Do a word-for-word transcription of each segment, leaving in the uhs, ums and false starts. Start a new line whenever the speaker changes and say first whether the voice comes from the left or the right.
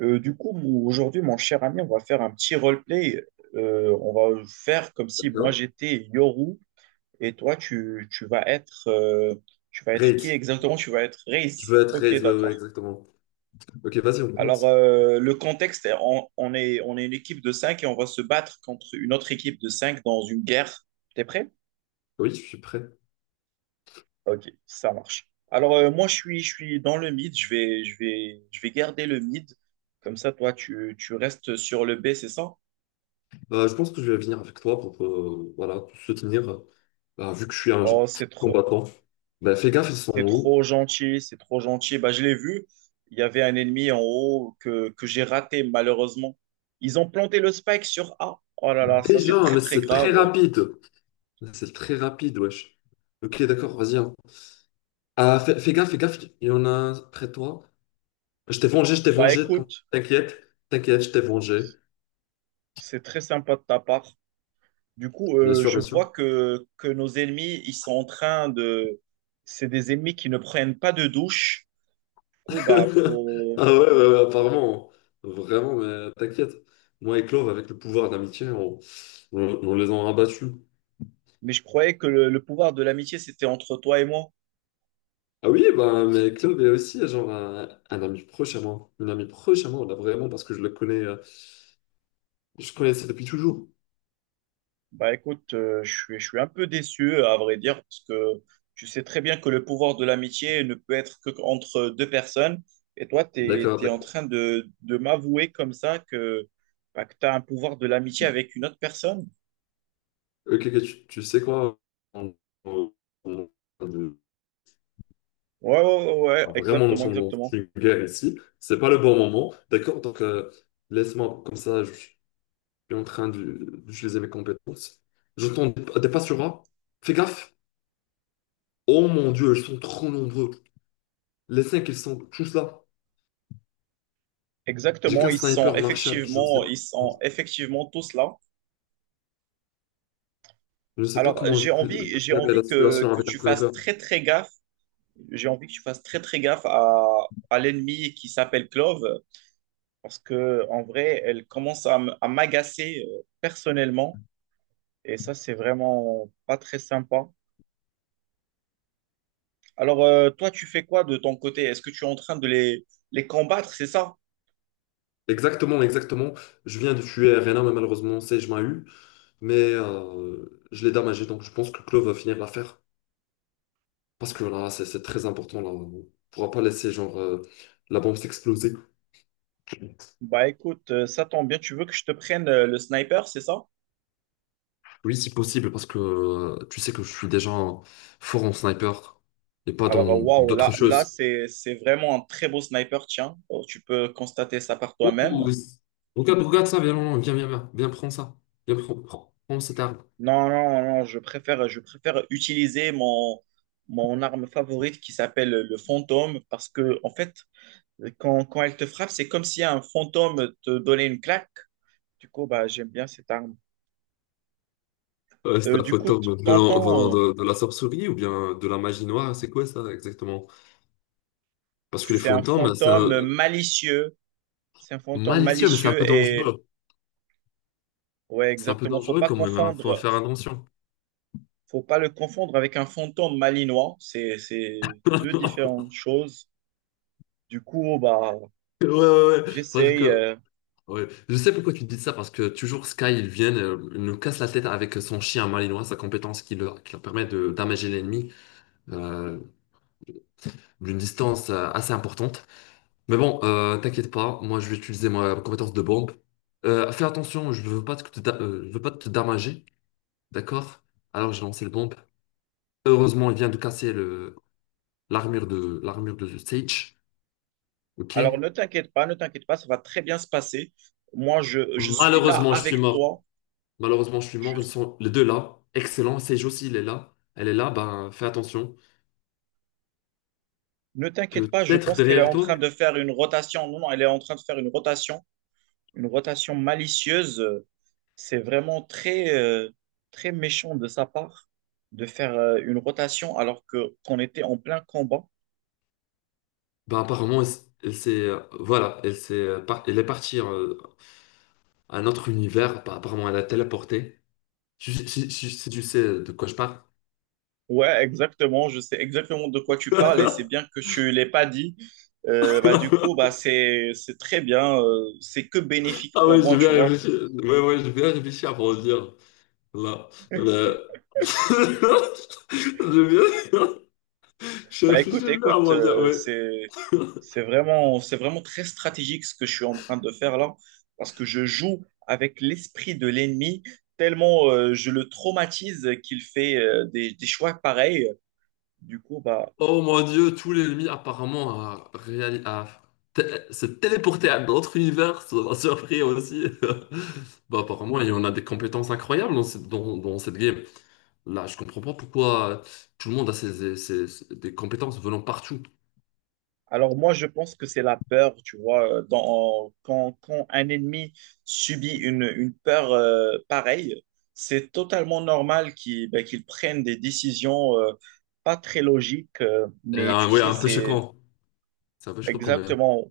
right: Euh, du coup, mon- aujourd'hui, mon cher ami, on va faire un petit roleplay. Euh, on va faire comme si moi
left: Non?
right: j'étais Yoru et toi tu, tu vas être euh, tu vas être qui
left: Rate.
right: exactement? Tu vas être
left: Je
right: Reis.
left: veux être
right: Ok,
left: rate, ouais, ouais,
right: d'accord.
left: exactement. Ok, vas-y, on
right: Alors
left: commence.
right: euh, le contexte, on, on est on est une équipe de cinq et on va se battre contre une autre équipe de cinq dans une guerre. T'es prêt?
left: Oui, je suis prêt.
right: Ok, ça marche. Alors euh, moi je suis je suis dans le mid. Je vais je vais je vais garder le mid. Comme ça, toi tu tu restes sur le B, c'est ça?
left: Euh, je pense que je vais venir avec toi pour euh, voilà, te soutenir, euh, euh, vu que je suis un
right: Oh, c'est trop.
left: combattant. Bah, fais gaffe, ils sont
right: C'est
left: hauts.
right: trop gentil, c'est trop gentil. Bah, je l'ai vu, il y avait un ennemi en haut que, que j'ai raté malheureusement. Ils ont planté le spike sur A. Oh là là, ça c'est
left: Déjà,
right: très
left: mais
right: très
left: c'est très
right: grave.
left: rapide. C'est très rapide, wesh. Ok, d'accord, vas-y. hein. Ah, fais, fais gaffe, fais gaffe, il y en a un près de toi. Je t'ai vengé, je t'ai
right: Bah
left: vengé,
right: écoute,
left: t'inquiète, t'inquiète, je t'ai vengé.
right: c'est très sympa de ta part. Du coup,
left: Bien
right: euh,
left: sûr,
right: je
left: bien sûr.
right: vois que, que nos ennemis, ils sont en train de... C'est des ennemis qui ne prennent pas de douche. Du coup, bah faut...
left: Ah ouais, ouais, ouais,
right: faut-
left: apparemment, vraiment, mais t'inquiète. Moi et Clove, avec le pouvoir d'amitié, on, on- on les a rabattus.
right: Mais je croyais que le, le pouvoir de l'amitié, c'était entre toi et moi.
left: Ah oui, bah, mais Clove est aussi genre un, un ami proche à moi. Une amie proche à moi, là, vraiment, parce que je le connais, euh, je connaissais depuis toujours.
right: Bah écoute, euh, je suis, je suis un peu déçu, à vrai dire, parce que tu sais très bien que le pouvoir de l'amitié ne peut être que entre deux personnes. Et toi, tu
left: D'accord,
right: es, en
left: d'accord.
right: train de, de m'avouer comme ça que, bah, que tu as un pouvoir de l'amitié avec une autre personne.
left: Ok, ok, tu, tu sais quoi? On- on- on- on-
right: Ouais, ouais, ouais, ouais,
left: Vraiment, nous
right: exactement,
left: sommes dans
right: exactement.
left: une guerre ici. C'est pas le bon moment. D'accord, donc euh, laisse-moi comme ça, je, suis en train de- d'utiliser mes compétences. J'entends des, des pas sur A. Fais gaffe. Oh mon Dieu, ils sont trop nombreux. Les cinq, ils sont tous là. J'ai
right: Exactement,
left: qu'un
right: ils sont
left: sniper Marshall. Je ne sais
right: effectivement,
left: pas,
right: ils sont effectivement tous là.
left: je ne sais pas
right: Alors,
left: comment je
right: j'ai
left: peux, je
right: envie,
left: peux
right: j'ai
left: gérer la
right: envie que,
left: situation
right: que
left: avec un
right: tu fasses
left: sniper.
right: très, très gaffe. J'ai envie que tu fasses très, très gaffe à, à l'ennemi qui s'appelle Clove, parce que en vrai, elle commence à m- à m'agacer euh, personnellement et ça, c'est vraiment pas très sympa. Alors, euh, toi, tu fais quoi de ton côté? Est-ce que tu es en train de les, les combattre, c'est ça?
left: Exactement, exactement. Je viens de tuer Reyna, mais malheureusement, Sage m'a eu. Mais euh, je l'ai damagé, donc je pense que Claude va finir l'affaire. Parce que là, c'est c'est très important. Là. On ne pourra pas laisser genre, euh, la bombe s'exploser.
right: Bah écoute, euh, ça tombe bien, tu veux que je te prenne euh, le sniper, c'est ça?
left: Oui, si possible, parce que euh, tu sais que je suis déjà fort en sniper et pas dans
right: Alors, euh, waouh, là,
left: d'autres
right: là
left: choses.
right: c'est, c'est vraiment un très beau sniper, tiens. Oh, tu peux constater ça par
left: Oh,
right: toi-même.
left: oui. regarde, regarde ça, viens, viens, viens, viens, viens, viens, prends ça. Viens, prends, prends, prends cette arme.
right: Non, non, non, je préfère, je préfère utiliser mon, mon arme favorite qui s'appelle le fantôme parce que, en fait, Quand, quand elle te frappe, c'est comme si un fantôme te donnait une claque. Du coup, bah, j'aime bien cette arme.
left: Euh, c'est
right: Euh,
left: un
right: du coup, t-
left: fantôme venant, venant
right: t'entends, euh,
left: de, de la sorcellerie ou bien de la magie noire, c'est quoi ça exactement? Parce que les
right: c'est un
left: fantômes, c'est un...
right: fantôme malicieux. C'est un fantôme
left: malicieux, mais c'est un
right: malicieux
left: peu
right: et
left: dangereux.
right: ouais,
left: C'est un peu
right: exactement. Faut
left: dangereux
right: pas
left: quand même, il faut
right: confondre,
left: faire attention.
right: faut pas le confondre avec un fantôme malinois. C'est, c'est deux différentes choses. Du coup, bah,
left: Ouais, ouais, ouais, parce
right: j'essaye.
left: que
right: euh,
left: Ouais, je sais pourquoi tu dis ça, parce que toujours Sky, il vient, euh, il nous casse la tête avec son chien malinois, sa compétence qui leur, qui leur permet de damager l'ennemi euh, d'une distance euh, assez importante. Mais bon, euh, t'inquiète pas, moi je vais utiliser ma compétence de bombe. Euh, fais attention, je veux pas te, da- euh, je veux pas te damager, d'accord? Alors j'ai lancé le bombe. Heureusement, il vient de casser le, l'armure de, l'armure de Sage, ok?
right: Alors, ne t'inquiète pas, ne t'inquiète pas, ça va très bien se passer. Moi, je, je suis là
left: Malheureusement, je suis
right: avec
left: mort.
right: toi.
left: Malheureusement, je suis
right: Je
left: mort. Ils sont les deux là. Excellent. Sage aussi, il est là. Elle est là. Ben, fais attention.
right: Ne t'inquiète pas, je
left: Peut-être
right: pense qu'elle est
left: derrière
right: en
left: toi.
right: train de faire une rotation. Non, non, elle est en train de faire une rotation, une rotation malicieuse. Euh, C'est vraiment très, euh, très méchant de sa part de faire euh, une rotation alors que qu'on était en plein combat.
left: Ben, apparemment, elle, s- elle s'est, euh, voilà, elle s'est, euh, par- elle est partie euh, à un autre univers. Ben, apparemment, elle a téléporté. Si, si- si- si tu sais de quoi je parle.
right: Ouais, exactement. Je sais exactement de quoi tu parles et c'est bien que tu l'aies pas dit. Euh, bah, du coup, bah, c'est, c'est très bien. Euh, c'est que bénéfique
left: Ah
right: pour
left: oui.
right: moi, tu vois.
left: Là, là. Je viens. Je
right: Bah,
left: je
right: écoute,
left: viens à
right: écoute,
left: moi dire,
right: euh,
left: oui.
right: c'est, c'est vraiment, c'est vraiment très stratégique ce que je suis en train de faire là, parce que je joue avec l'esprit de l'ennemi, tellement euh, je le traumatise qu'il fait euh, des, des choix pareils. Du coup, bah,
left: Oh mon Dieu, tout l'ennemi apparemment a, réali- a té- se téléporté à d'autres univers, ça m'a surpris aussi. Bah, apparemment, il y en a des compétences incroyables dans cette, dans, dans cette game. Là, je comprends pas pourquoi tout le monde a ses- ses- ses- ses- des compétences venant partout.
right: alors moi, je pense que c'est la peur, tu vois, euh, dans, quand, quand un ennemi subit une, une peur euh, pareille, c'est totalement normal qu'il ben, qu'il prenne des décisions euh, pas très logiques, euh,
left: Et,
right: mais
left: euh,
right: tu
left: ouais,
right: sais,
left: un peu
right: c'est
left: choquant. C'est un peu choquant quand même.
right: exactement,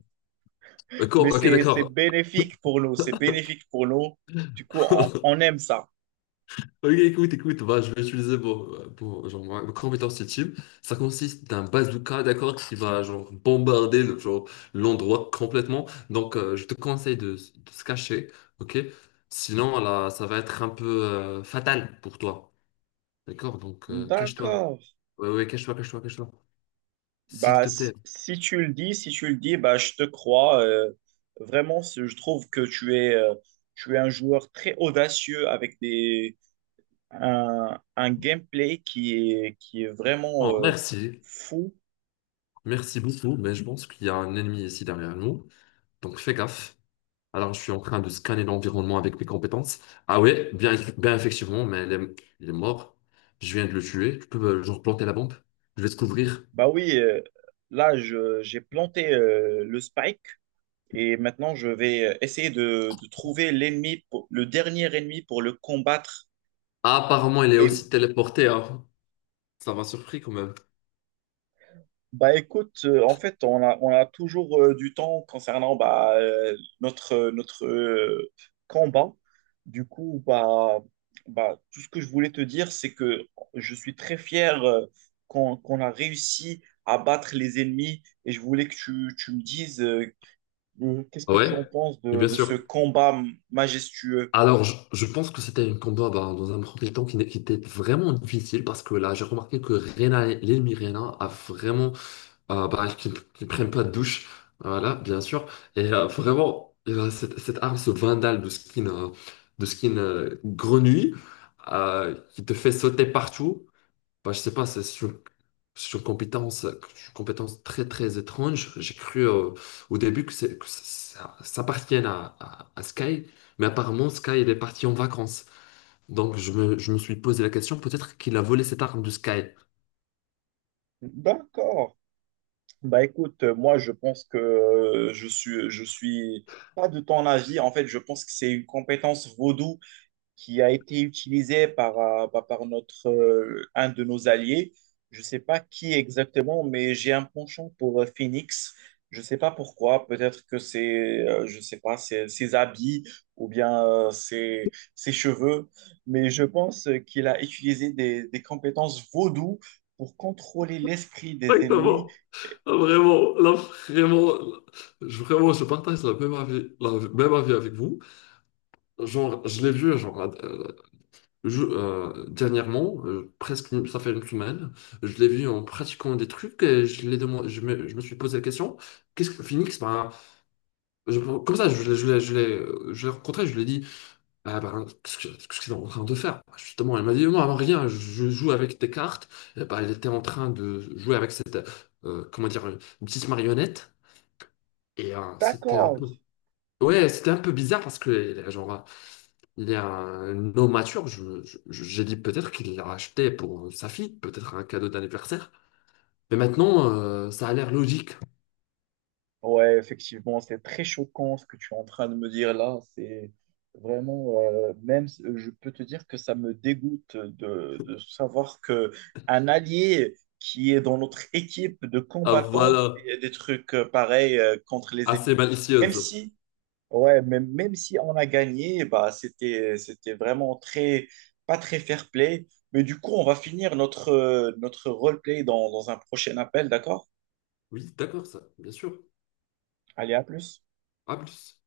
right: mais
left: D'accord, ok,
right: c'est, c'est
left: d'accord.
right: bénéfique pour nous, c'est bénéfique pour nous, du coup, on, on aime ça.
left: Ok, écoute, écoute, bah, je vais utiliser mon, euh, pour, genre, ma ma compétence ultime. Ça consiste d'un bazooka, d'accord, qui va genre, bombarder le- genre, l'endroit complètement. Donc, euh, je te conseille de, s- de se cacher, ok? Sinon, là, ça va être un peu euh, fatal pour toi, d'accord? Donc, euh, cache-toi.
right: D'accord.
left: Oui, oui, cache-toi, cache-toi, cache-toi. S'il
right: Bah,
left: te
right: s-
left: plaît.
right: si tu le dis, si tu le dis, bah, je te crois. Euh, vraiment, c'est- je trouve que tu es, euh, tu es un joueur très audacieux avec des, un, un gameplay qui est, qui est vraiment
left: Oh,
right: euh,
left: merci.
right: fou.
left: Merci beaucoup, mais je pense qu'il y a un ennemi ici derrière nous. Donc, fais gaffe. Alors, je suis en train de scanner l'environnement avec mes compétences. Ah ouais, bien, bien effectivement, mais il est, il est mort. Je viens de le tuer. Tu peux, euh, genre, planter la bombe. Je vais se couvrir.
right: Bah oui, euh, là, je- j'ai planté euh, le spike et maintenant, je vais euh, essayer de, de trouver l'ennemi, pour- le dernier ennemi pour le combattre.
left: Ah, apparemment, il est aussi téléporté. hein. Ça m'a surpris quand même.
right: Bah écoute, euh, en fait, on a, on a toujours euh, du temps concernant bah, euh, notre, euh, notre euh, combat. Du coup, bah, bah, tout ce que je voulais te dire, c'est que je suis très fier euh, qu'on, qu'on a réussi à battre les ennemis et je voulais que tu, tu me dises euh, euh, qu'est-ce
left: Ah
right: que tu
left: ouais,
right: en penses
left: oui,
right: de,
left: bien
right: de ce
left: sûr.
right: combat majestueux.
left: Alors, je, je pense que c'était un combat bah, dans un premier temps qui, n'est- qui était vraiment difficile parce que là, j'ai remarqué que Reyna, l'ennemi Reyna, a vraiment ah bah, qui ne prennent pas de douche, voilà, bien sûr. Et euh, vraiment, euh, cette, cette arme, ce vandal de skin, euh, de skin euh, grenouille, euh, qui te fait sauter partout, bah, je sais pas, c'est c'est une, c'est une compétence, euh, une compétence très très étrange. J'ai cru euh, au début que, c'est- que ça, ça appartienne à, à- à Sky, mais apparemment Sky, il est parti en vacances. Donc je me, je me suis posé la question, peut-être qu'il a volé cette arme de Sky.
right: D'accord. Bah écoute, euh, moi je pense que euh, je suis, je suis pas de ton avis. En fait, je pense que c'est une compétence vaudou qui a été utilisée par, euh, bah, par notre, euh, un de nos alliés. Je sais pas qui exactement, mais j'ai un penchant pour euh, Phoenix. Je sais pas pourquoi. Peut-être que c'est, euh, je sais pas, ses, ses habits ou bien euh, ses, ses cheveux. Mais je pense euh, qu'il a utilisé des, des compétences vaudou pour contrôler l'esprit des ennemis.
left: Exactement. Vraiment, là, vraiment, là, je, vraiment, je partage la même avis, la même avis avec vous. Genre, je l'ai vu, genre, euh, je- euh, dernièrement, euh, presque, une- ça fait une semaine, je l'ai vu en pratiquant des trucs et je l'ai demandé, je me, je me suis posé la question, qu'est-ce que Phoenix, ben, je- comme ça, je l'ai, je l'ai, je l'ai, euh, je l'ai rencontré, je lui ai dit, ah ben, qu'est-ce que qu'est-ce que c'est en train de faire? Bah, justement, elle m'a dit, non, rien, je joue avec tes cartes. Eh ben, elle était en train de jouer avec cette, euh, comment dire, une petite marionnette. Et euh, c'était un
right: D'accord.
left: peu. Ouais, c'était un peu bizarre parce que, euh, genre, il est un homme mature, je, je- je- j'ai dit peut-être qu'il l'a acheté pour sa fille, peut-être un cadeau d'anniversaire. Mais maintenant, euh, ça a l'air logique.
right: Ouais, effectivement, c'est très choquant ce que tu es en train de me dire là. C'est vraiment, euh, même, euh, je peux te dire que ça me dégoûte de, de savoir que un allié qui est dans notre équipe de
left: Ah
right: combattants
left: voilà,
right: fait des trucs euh, pareils euh, contre les
left: assez
right: ennemis. Même
left: malicieuse.
right: si, ouais, même, même si on a gagné, bah, c'était, c'était vraiment très, pas très fair-play. Mais du coup, on va finir notre, euh, notre roleplay dans, dans un prochain appel, d'accord?
left: Oui, d'accord, ça, bien sûr.
right: Allez, à plus.
left: À plus.